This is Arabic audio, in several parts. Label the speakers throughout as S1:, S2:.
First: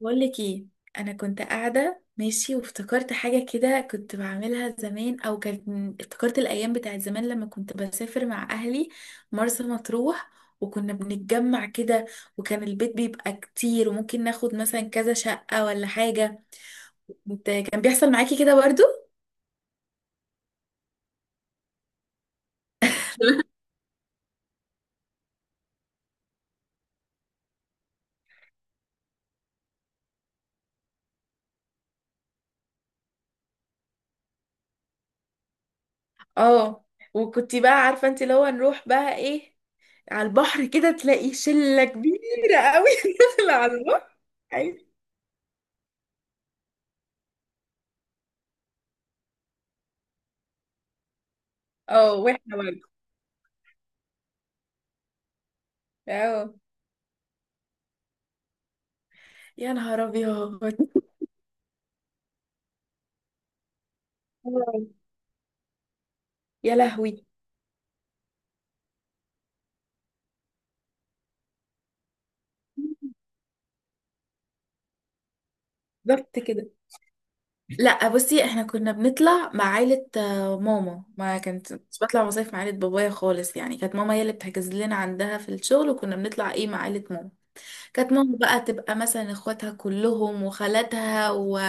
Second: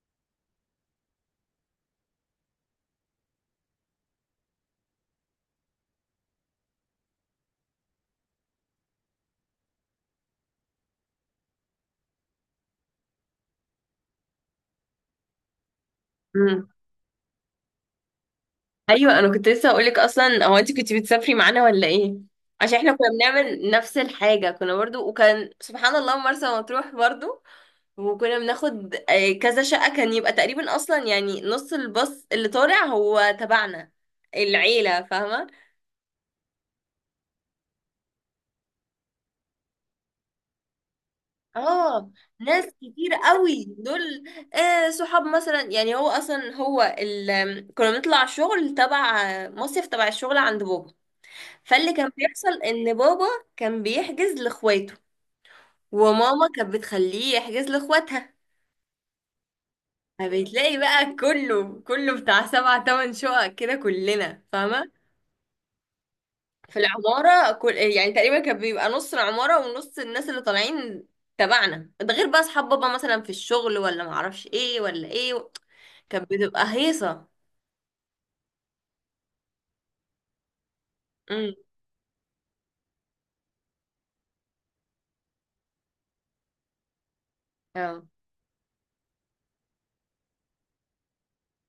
S1: بقول لك ايه. انا كنت قاعده ماشي وافتكرت حاجه كده كنت بعملها زمان، او كانت افتكرت الايام بتاعت زمان لما كنت بسافر مع اهلي مرسى مطروح، وكنا بنتجمع كده، وكان البيت بيبقى كتير وممكن ناخد مثلا كذا شقه ولا حاجه.
S2: مم.
S1: انت كان بيحصل معاكي كده برضو؟
S2: ايوه انا كنت لسه هقولك، اصلا هو انت كنت بتسافري معانا ولا ايه؟ عشان احنا كنا بنعمل نفس الحاجه، كنا برضو، وكان سبحان الله مرسى مطروح برضو. وكنا بناخد كذا شقه، كان يبقى تقريبا اصلا يعني نص الباص اللي طالع هو تبعنا، العيله، فاهمه.
S1: اه. وكنت بقى عارفه انت اللي هو نروح بقى ايه، على البحر كده تلاقي شله
S2: اه،
S1: كبيره
S2: ناس
S1: قوي.
S2: كتير
S1: داخله
S2: قوي
S1: على
S2: دول.
S1: البحر. أيوة.
S2: صحاب مثلا، يعني هو اصلا هو ال... كنا بنطلع شغل تبع مصيف تبع الشغل عند بابا. فاللي كان
S1: اه، واحنا
S2: بيحصل
S1: برضه.
S2: ان بابا كان بيحجز لاخواته، وماما
S1: اه،
S2: كانت بتخليه يحجز لاخواتها.
S1: يا نهار ابيض،
S2: فبتلاقي بقى كله كله بتاع سبع تمن شقق كده، كلنا فاهمة،
S1: يا
S2: في
S1: لهوي،
S2: العمارة. كل، يعني تقريبا، كان بيبقى نص العمارة ونص الناس اللي طالعين تبعنا، ده غير بقى اصحاب بابا مثلا في الشغل ولا معرفش ايه ولا ايه. كانت
S1: ضبط كده.
S2: بتبقى هيصة.
S1: لا بصي، احنا كنا بنطلع مع عيلة، ماما ما
S2: امم
S1: كانت مش بطلع مصايف مع عيلة بابايا خالص، يعني كانت ماما هي اللي بتحجز لنا عندها في الشغل، وكنا بنطلع ايه مع عيلة ماما.
S2: اه،
S1: كانت ماما بقى تبقى مثلا اخواتها كلهم وخالاتها و...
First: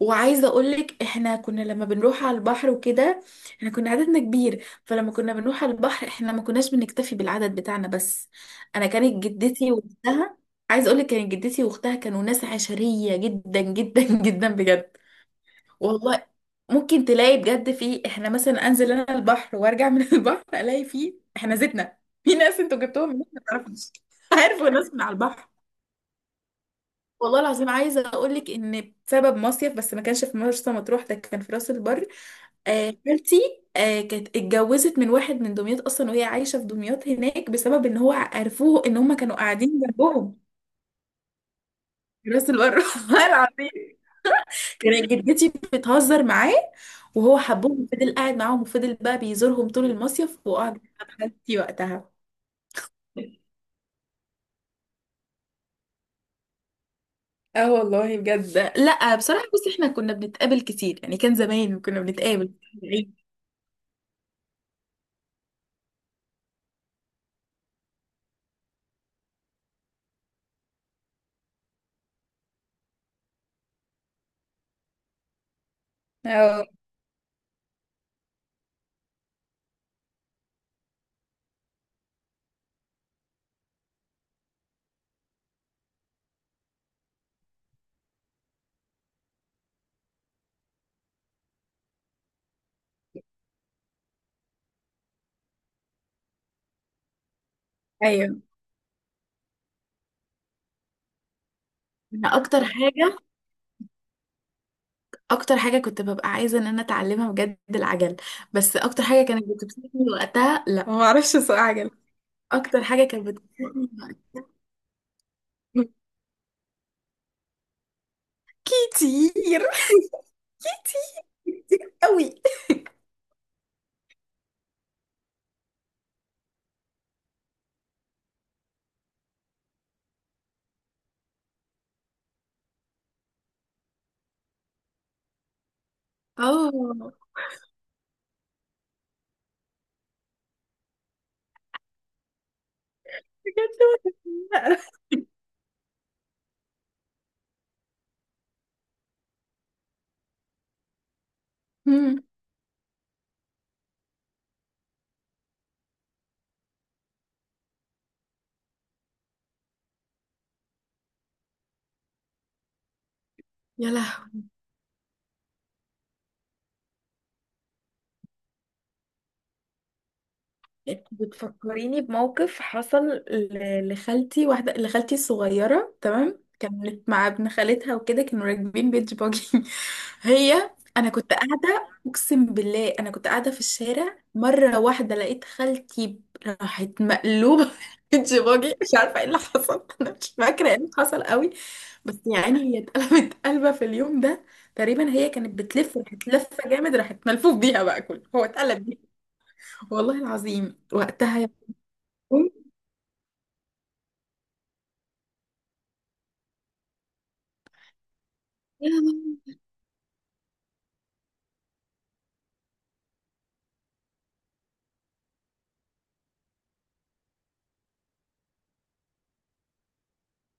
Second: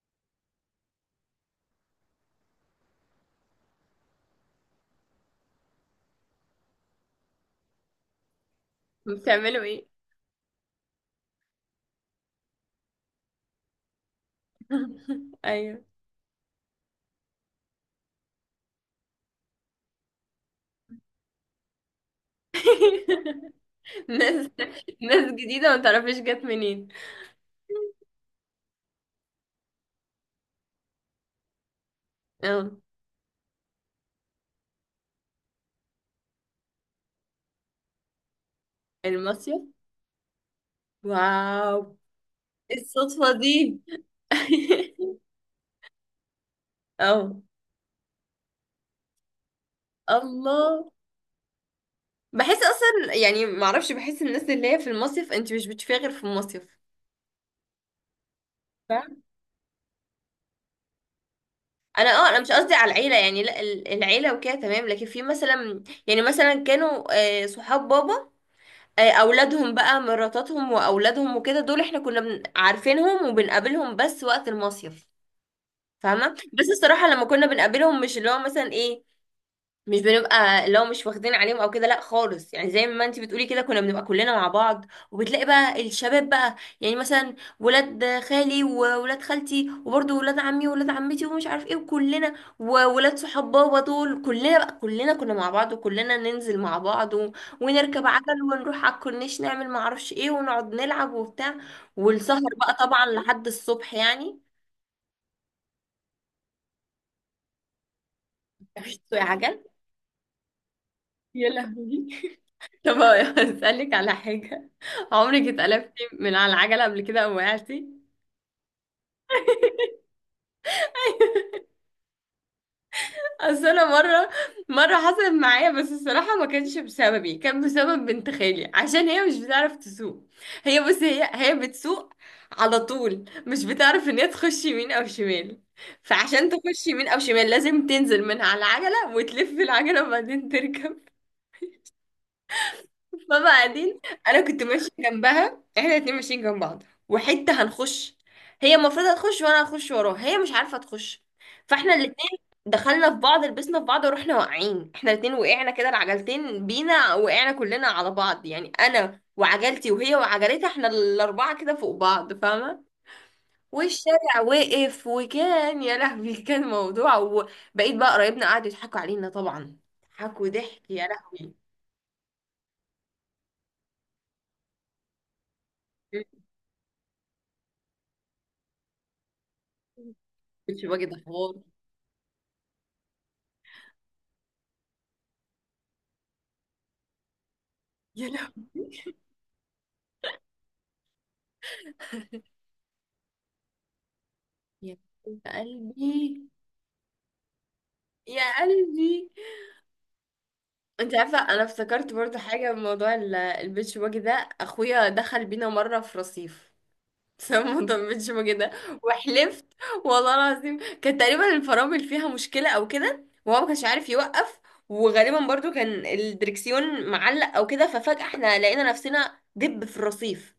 S1: وعايزه اقولك احنا كنا لما بنروح على البحر وكده، احنا كنا عددنا كبير، فلما كنا بنروح على البحر احنا ما كناش بنكتفي بالعدد بتاعنا بس. انا كانت
S2: بتعملوا
S1: جدتي
S2: ايه؟
S1: واختها، عايزه اقولك كانت جدتي واختها كانوا ناس عشريه جدا جدا، جدا بجد.
S2: ايوه.
S1: والله ممكن تلاقي بجد فيه، احنا مثلا انزل انا البحر وارجع من البحر الاقي فيه احنا زيتنا في ناس انتوا جبتوهم من ما تعرفوش،
S2: ناس
S1: عارفوا ناس من على
S2: ناس
S1: البحر.
S2: جديدة ما تعرفيش جت منين.
S1: والله العظيم عايزه اقول لك ان بسبب مصيف، بس ما كانش في مرسى مطروح، ده كان في راس البر.
S2: اه،
S1: خالتي كانت اتجوزت من واحد من دمياط اصلا، وهي عايشه في دمياط هناك بسبب ان هو عرفوه ان هم كانوا
S2: المصيف،
S1: قاعدين جنبهم
S2: واو.
S1: في راس البر.
S2: إيه
S1: والله
S2: الصدفة
S1: العظيم
S2: دي؟
S1: كانت جدتي بتهزر معاه، وهو
S2: اه،
S1: حبهم وفضل قاعد معاهم، وفضل بقى بيزورهم طول المصيف، وقعد
S2: الله.
S1: مع خالتي وقتها.
S2: بحس اصلا يعني معرفش، بحس الناس اللي هي في المصيف انت مش بتشوفيها غير في المصيف،
S1: اه والله بجد، لا
S2: فاهم.
S1: بصراحه بس احنا كنا بنتقابل كتير، يعني كان زمان كنا
S2: انا مش
S1: بنتقابل.
S2: قصدي على العيله يعني، لا العيله وكده تمام، لكن في مثلا، يعني مثلا كانوا صحاب بابا، اولادهم بقى، مراتاتهم واولادهم وكده، دول احنا كنا عارفينهم وبنقابلهم بس وقت المصيف، فاهمه.
S1: اه،
S2: بس الصراحه لما كنا بنقابلهم مش اللي هو مثلا ايه، مش بنبقى لو مش واخدين عليهم او كده، لا خالص. يعني زي ما انت بتقولي كده، كنا بنبقى كلنا مع بعض، وبتلاقي بقى الشباب بقى، يعني مثلا ولاد خالي وولاد خالتي وبرضه ولاد عمي وولاد عمتي ومش عارف ايه، وكلنا، وولاد صحاب بابا دول، كلنا بقى، كلنا كنا مع بعض، وكلنا ننزل مع بعض ونركب
S1: ايوه.
S2: عجل ونروح على الكورنيش، نعمل معرفش ايه ونقعد نلعب وبتاع،
S1: انا
S2: والسهر
S1: اكتر
S2: بقى طبعا
S1: حاجه
S2: لحد الصبح يعني.
S1: اكتر حاجه كنت ببقى عايزه ان انا اتعلمها بجد، العجل. بس
S2: مفيش
S1: اكتر
S2: سوق
S1: حاجه كانت
S2: عجل،
S1: بتبسطني وقتها، لا ما اعرفش
S2: يا
S1: اسوق عجل.
S2: لهوي.
S1: اكتر
S2: طب
S1: حاجه كانت بتبسطني
S2: هسألك على
S1: وقتها.
S2: حاجة، عمرك اتقلبتي من على العجلة قبل كده او وقعتي؟
S1: كتير، كتير كتير قوي.
S2: اصل انا مرة حصلت معايا، بس الصراحة ما كانش بسببي، كان بسبب بنت خالي عشان هي مش بتعرف تسوق. هي بس هي هي بتسوق على طول، مش بتعرف ان هي تخش يمين او شمال. فعشان
S1: اه
S2: تخش يمين او شمال لازم تنزل من على العجلة وتلف العجلة وبعدين تركب. ماما
S1: بجد.
S2: قاعدين، انا كنت
S1: وأنا
S2: ماشيه جنبها، احنا الاتنين ماشيين جنب بعض، وحته هنخش. هي المفروض هتخش وانا هخش وراها، هي مش عارفه تخش، فاحنا
S1: صغيرة.
S2: الاتنين دخلنا في بعض، لبسنا في بعض ورحنا واقعين، احنا الاتنين وقعنا كده، العجلتين بينا، وقعنا كلنا على بعض، يعني انا وعجلتي وهي وعجلتها، احنا الاربعه كده فوق بعض، فاهمه؟
S1: يلا.
S2: والشارع واقف، وكان يا لهوي كان موضوع. وبقيت بقى قرايبنا قعدوا يضحكوا علينا طبعا، ضحكوا ضحك وضحك، يا
S1: انت
S2: لهوي.
S1: بتفكريني بموقف حصل لخالتي، واحدة لخالتي الصغيرة تمام، كانت مع ابن خالتها وكده، كانوا راكبين بيتش باجي. هي،
S2: كنتش باجي
S1: انا
S2: ده
S1: كنت
S2: حوار.
S1: قاعدة، اقسم بالله انا كنت قاعدة في الشارع مرة واحدة، لقيت خالتي راحت مقلوبة
S2: يا
S1: بيتش باجي، مش
S2: لهوي،
S1: عارفة ايه اللي حصل، انا مش فاكرة ايه اللي حصل قوي، بس يعني هي اتقلبت قلبة في اليوم ده.
S2: يا
S1: تقريبا هي كانت بتلف، راحت
S2: قلبي،
S1: لفة جامد، راحت ملفوف بيها بقى كله هو
S2: يا
S1: اتقلب.
S2: قلبي.
S1: والله العظيم
S2: انت عارفه
S1: وقتها، يا
S2: انا افتكرت برضو
S1: بوم،
S2: حاجه من موضوع البيتش باجي ده، اخويا دخل بينا مره في رصيف بسبب موضوع البيتش باجي ده.
S1: يا لهوي،
S2: وحلفت، والله العظيم كان تقريبا الفرامل فيها مشكله او كده، وهو ما كانش عارف يوقف، وغالبا برضو كان الدركسيون معلق او كده، ففجاه احنا لقينا نفسنا دب في الرصيف،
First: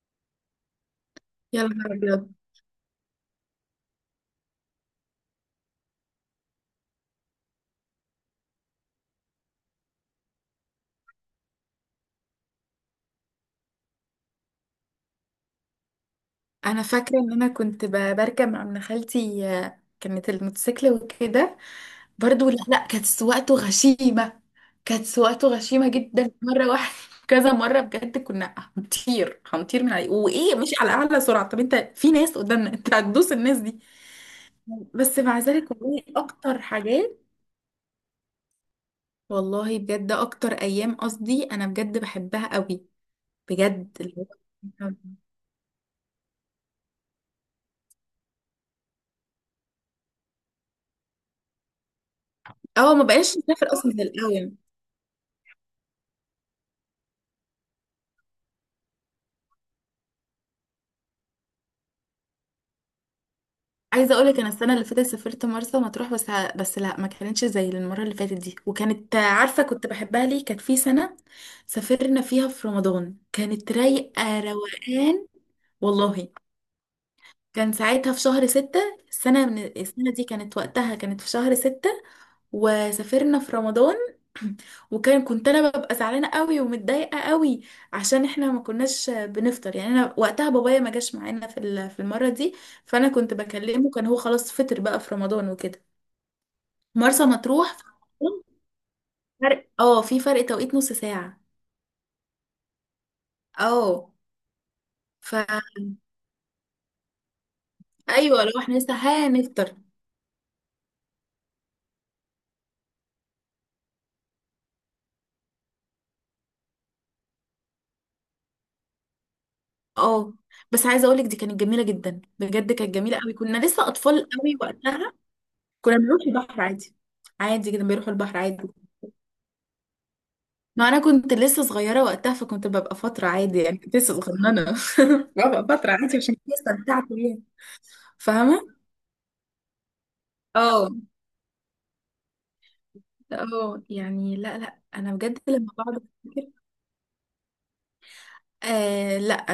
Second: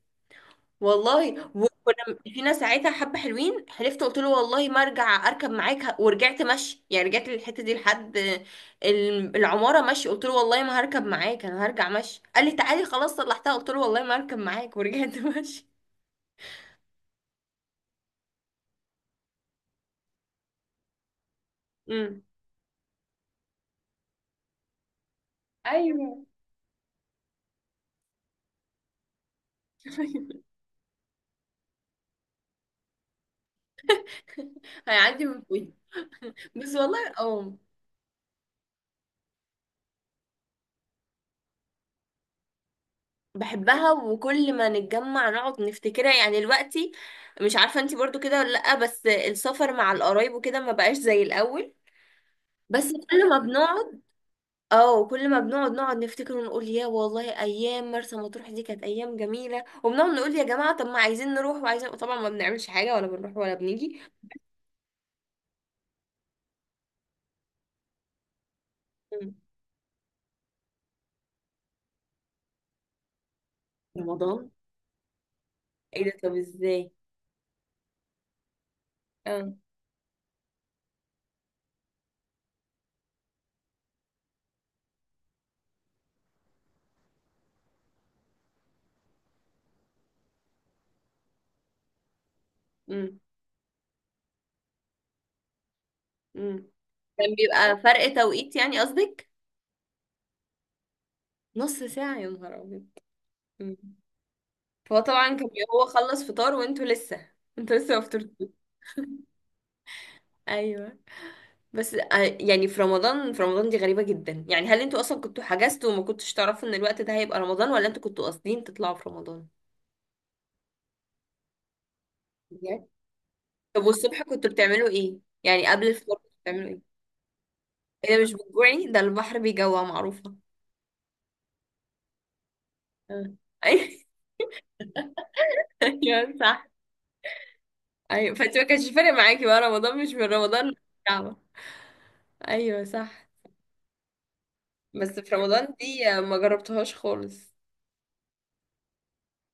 S2: والله.
S1: يا نهار
S2: وكنا
S1: أبيض.
S2: فينا ساعتها حبة حلوين، حلفت قلت له والله ما ارجع اركب معاك، ورجعت مشي يعني، رجعت للحتة دي لحد العمارة مشي. قلت له والله ما هركب معاك، انا هرجع مشي. قال لي تعالي خلاص صلحتها، قلت له والله ما هركب معاك، ورجعت مشي.
S1: أنا فاكرة إن أنا كنت بركب مع ابن خالتي، كانت الموتوسيكل وكده.
S2: امم
S1: برضو لا لا، كانت سواقته غشيمة. كانت سواقته غشيمة
S2: ايوه.
S1: جدا. مرة واحدة، كذا مرة بجد، كنا هنطير هنطير من عليه، وإيه مش على أعلى سرعة، طب أنت في ناس قدامنا، أنت هتدوس الناس دي. بس
S2: هيعدي
S1: مع
S2: من فوقي.
S1: ذلك، والله أكتر
S2: بس والله
S1: حاجات،
S2: اه.
S1: والله بجد أكتر أيام، قصدي أنا بجد بحبها قوي.
S2: بحبها،
S1: بجد اللي
S2: وكل ما
S1: هو،
S2: نتجمع نقعد نفتكرها يعني دلوقتي. مش عارفة انتي برضو كده ولا لأ، بس السفر مع القرايب وكده ما بقاش زي الأول. بس
S1: اه ما
S2: كل
S1: بقاش
S2: ما
S1: نسافر اصلا
S2: بنقعد
S1: زي الاول.
S2: اه كل ما بنقعد نقعد نفتكر ونقول، يا والله ايام مرسى مطروح دي كانت ايام جميله، وبنقعد نقول يا جماعه طب ما عايزين نروح، وعايزين طبعا ما بنعملش حاجه، ولا بنروح ولا بنيجي.
S1: عايزه اقول لك انا السنه اللي فاتت سافرت مرسى مطروح بس، بس لا ما كانتش زي المره اللي فاتت دي، وكانت
S2: مم.
S1: عارفه كنت بحبها ليه، كانت في سنه سافرنا فيها في رمضان، كانت رايقه
S2: رمضان؟
S1: روقان.
S2: ايه ده،
S1: والله
S2: طب ازاي؟
S1: كان ساعتها في شهر 6، السنة
S2: اه،
S1: من السنة دي كانت وقتها كانت في شهر 6، وسافرنا في رمضان. وكان كنت انا ببقى زعلانه قوي ومتضايقه قوي، عشان احنا ما كناش بنفطر، يعني انا وقتها بابايا ما جاش معانا في المره دي. فانا
S2: امم
S1: كنت بكلمه، كان هو خلاص فطر بقى في رمضان وكده.
S2: امم
S1: مرسى
S2: كان
S1: مطروح
S2: بيبقى
S1: في
S2: فرق
S1: رمضان
S2: توقيت يعني قصدك؟
S1: فرق، في فرق توقيت نص ساعه.
S2: نص ساعه، يا نهار ابيض. أمم.
S1: اه،
S2: فهو طبعا كان
S1: فا،
S2: بيبقى هو خلص فطار وانتوا لسه انتوا لسه ما
S1: ايوه
S2: فطرتوش.
S1: لو احنا لسه هنفطر.
S2: ايوه. بس يعني في رمضان دي غريبة جدا يعني، هل انتوا اصلا كنتوا حجزتوا وما كنتوش تعرفوا ان الوقت ده هيبقى رمضان، ولا انتوا كنتوا قاصدين تطلعوا في رمضان؟
S1: اه، بس عايزه اقولك دي كانت جميله جدا، بجد
S2: بجد؟
S1: كانت جميله قوي، كنا
S2: طب
S1: لسه
S2: والصبح
S1: اطفال
S2: كنتوا
S1: قوي
S2: بتعملوا
S1: وقتها.
S2: ايه؟ يعني قبل
S1: كنا
S2: الفطار
S1: بنروح
S2: كنتوا
S1: البحر
S2: بتعملوا ايه؟
S1: عادي، عادي كنا بنروح
S2: ايه ده، مش
S1: البحر عادي.
S2: بتجوعي؟ ده البحر بيجوع، معروفة.
S1: ما انا كنت لسه صغيره وقتها، فكنت ببقى فتره
S2: آه.
S1: عادي، يعني كنت
S2: أي-
S1: لسه صغننه، ببقى فتره عادي
S2: ايوه
S1: عشان كده
S2: صح.
S1: استمتعت بيها.
S2: ايوه، فانت ما
S1: فاهمه،
S2: كانش فارق معاكي بقى رمضان مش من رمضان
S1: اه.
S2: للكعبة. ايوه صح.
S1: اه، يعني لا لا
S2: بس
S1: انا
S2: في
S1: بجد لما
S2: رمضان
S1: بقعد
S2: دي ما
S1: افتكر.
S2: جربتهاش خالص.
S1: آه لا.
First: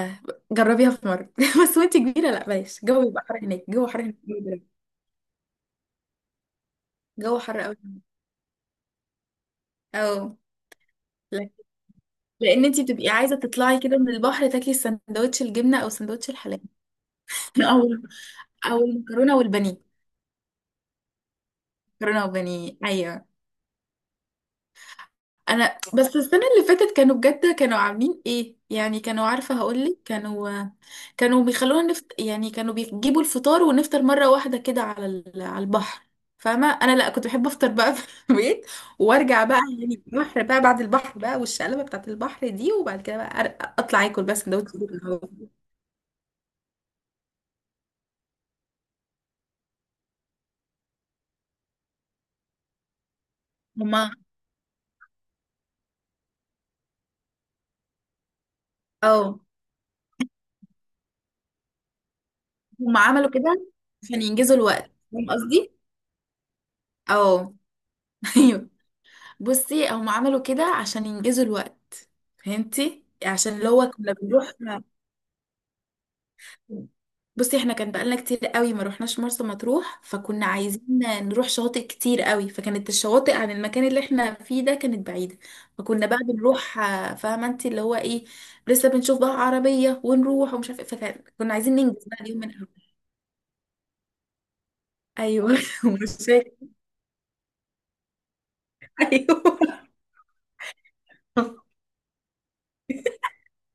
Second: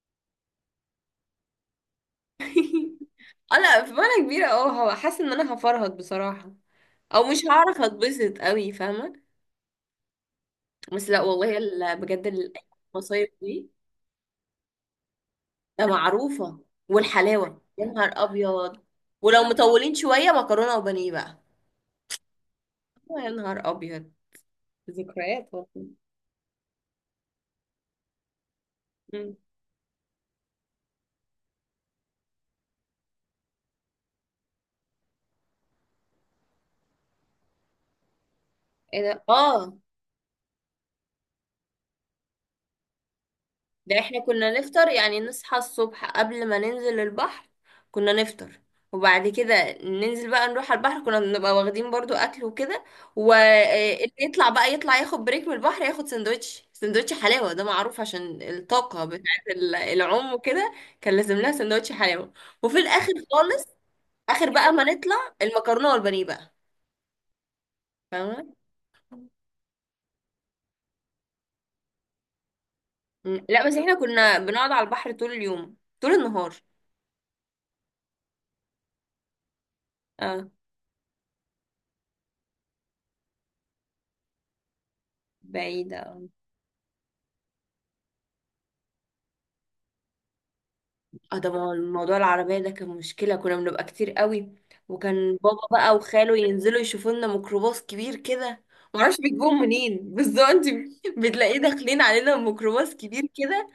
S1: جربيها في مره، بس وانت كبيره لا بلاش، الجو بيبقى حر
S2: اه
S1: هناك،
S2: لا،
S1: الجو
S2: في
S1: حر
S2: وانا كبيرة،
S1: هناك.
S2: اه هو حاسة ان انا هفرهد بصراحة، او
S1: الجو
S2: مش
S1: حر قوي.
S2: هعرف اتبسط قوي، فاهمة؟
S1: اه.
S2: بس لا والله بجد
S1: لان انتي بتبقي
S2: المصايف
S1: عايزه
S2: دي،
S1: تطلعي كده من البحر تاكلي سندوتش الجبنه
S2: ده
S1: او سندوتش
S2: معروفة.
S1: الحلاوه،
S2: والحلاوة
S1: او
S2: يا نهار ابيض.
S1: او المكرونه
S2: ولو
S1: والبانيه.
S2: مطولين شوية، مكرونة وبانيه بقى.
S1: مكرونه وبانيه، ايوه.
S2: يا نهار ابيض، ذكريات
S1: انا
S2: والله.
S1: بس السنه اللي فاتت كانوا بجد كانوا عاملين ايه، يعني كانوا،
S2: مم.
S1: عارفه هقول لك، كانوا كانوا بيخلونا نفت، يعني كانوا بيجيبوا الفطار، ونفطر مره واحده كده على على البحر. فاهمه انا لا كنت بحب افطر بقى في البيت،
S2: ايه ده،
S1: وارجع بقى،
S2: اه.
S1: يعني البحر بقى، بعد البحر بقى والشقلبه بتاعت البحر دي وبعد كده بقى
S2: ده
S1: اطلع
S2: احنا
S1: اكل بس
S2: كنا
S1: سندوتش
S2: نفطر يعني،
S1: جبنه.
S2: نصحى الصبح قبل ما ننزل البحر كنا نفطر، وبعد كده ننزل بقى نروح على البحر، كنا بنبقى واخدين برضو اكل وكده.
S1: هما،
S2: واللي يطلع بقى يطلع ياخد بريك من البحر، ياخد سندوتش، سندوتش حلاوة ده معروف، عشان الطاقة
S1: اه
S2: بتاعت العوم وكده. كان لازم لها سندوتش حلاوة. وفي
S1: هم
S2: الاخر
S1: عملوا كده
S2: خالص،
S1: عشان
S2: اخر
S1: ينجزوا
S2: بقى ما
S1: الوقت،
S2: نطلع،
S1: فاهم قصدي؟
S2: المكرونة والبانيه بقى،
S1: اه،
S2: فاهمة؟
S1: ايوه. بصي هم عملوا كده عشان ينجزوا الوقت، فهمتي؟ عشان
S2: لا
S1: اللي
S2: بس
S1: هو
S2: احنا
S1: كنا
S2: كنا
S1: بنروح.
S2: بنقعد على البحر طول اليوم، طول النهار.
S1: بصي، احنا كان بقالنا كتير قوي ما روحناش مرسى مطروح، فكنا
S2: اه،
S1: عايزين نروح شواطئ كتير قوي، فكانت الشواطئ عن المكان اللي احنا فيه ده كانت بعيدة. فكنا
S2: بعيدة.
S1: بقى بنروح، فاهمة انت اللي هو ايه، لسه بنشوف بقى عربية ونروح ومش عارفة ايه،
S2: اه، ده
S1: فكنا
S2: ما هو
S1: عايزين ننجز
S2: الموضوع
S1: بقى اليوم من
S2: العربية ده كان
S1: قبل.
S2: مشكلة، كنا بنبقى كتير قوي. وكان
S1: ايوه،
S2: بابا بقى
S1: مش
S2: وخاله
S1: فاكرة.
S2: ينزلوا يشوفوا لنا ميكروباص كبير كده، معرفش
S1: ايوه.
S2: بيجيبوهم منين. بس ده انت بتلاقيه داخلين علينا ميكروباص كبير كده.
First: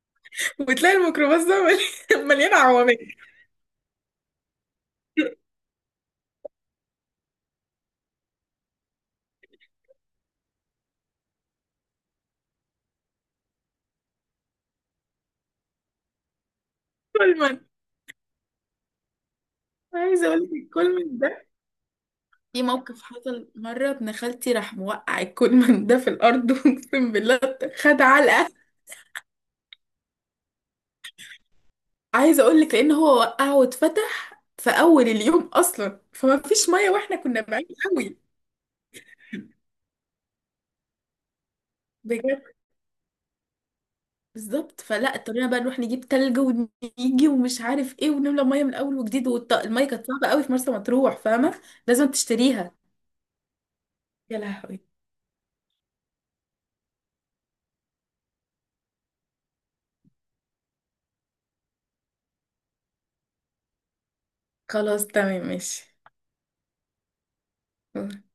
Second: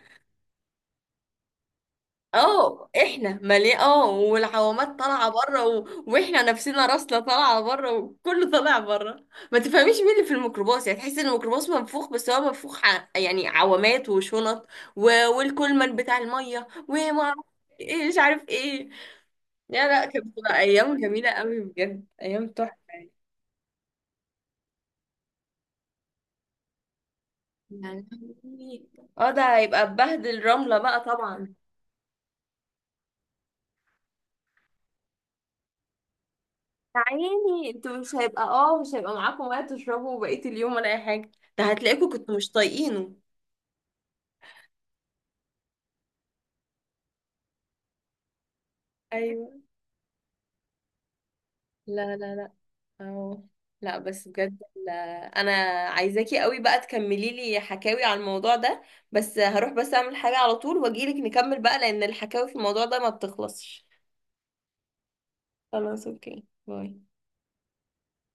S1: وتلاقي الميكروباص ده مليان
S2: اه
S1: عوامل.
S2: احنا مليان، اه، والعوامات طالعة بره واحنا نفسنا راسنا طالعة بره، وكله طالع بره، ما تفهميش مين اللي في الميكروباص يعني، تحس ان الميكروباص منفوخ، بس هو منفوخ يعني عوامات وشنط و... والكولمان بتاع المية وما اعرف
S1: كولمان.
S2: ايه، مش عارف ايه. لا لا، كانت
S1: عايزه اقول لك
S2: بتبقى ايام
S1: الكولمان
S2: جميله
S1: ده،
S2: قوي بجد، ايام
S1: في
S2: تحفه
S1: موقف
S2: يعني.
S1: حصل مره ابن خالتي راح موقع الكولمان ده في الارض، اقسم بالله. خد
S2: يعني
S1: علقه.
S2: اه، ده هيبقى ببهدل رمله بقى طبعا.
S1: عايزه اقول لك لان هو وقعه واتفتح في اول اليوم اصلا، فما فيش ميه
S2: يا
S1: واحنا كنا بعيد
S2: عيني انتوا، مش
S1: قوي.
S2: هيبقى اه مش هيبقى معاكم وقت تشربوا بقيه اليوم ولا اي حاجه، ده هتلاقيكوا كنتوا
S1: بجد.
S2: مش طايقينه.
S1: بالظبط، فلا اضطرينا بقى نروح نجيب تلج ونيجي ومش عارف ايه ونملى ميه من اول وجديد،
S2: ايوه،
S1: والميه كانت صعبه قوي في مرسى مطروح، فاهمه، لازم
S2: لا لا لا.
S1: تشتريها.
S2: اه لا، بس
S1: يا
S2: بجد
S1: لهوي.
S2: لا. انا عايزاكي قوي بقى تكملي لي حكاوي على الموضوع ده، بس هروح بس اعمل حاجه على طول واجيلك نكمل بقى، لان الحكاوي في الموضوع ده ما بتخلصش.
S1: خلاص تمام، ماشي.
S2: خلاص اوكي، باي.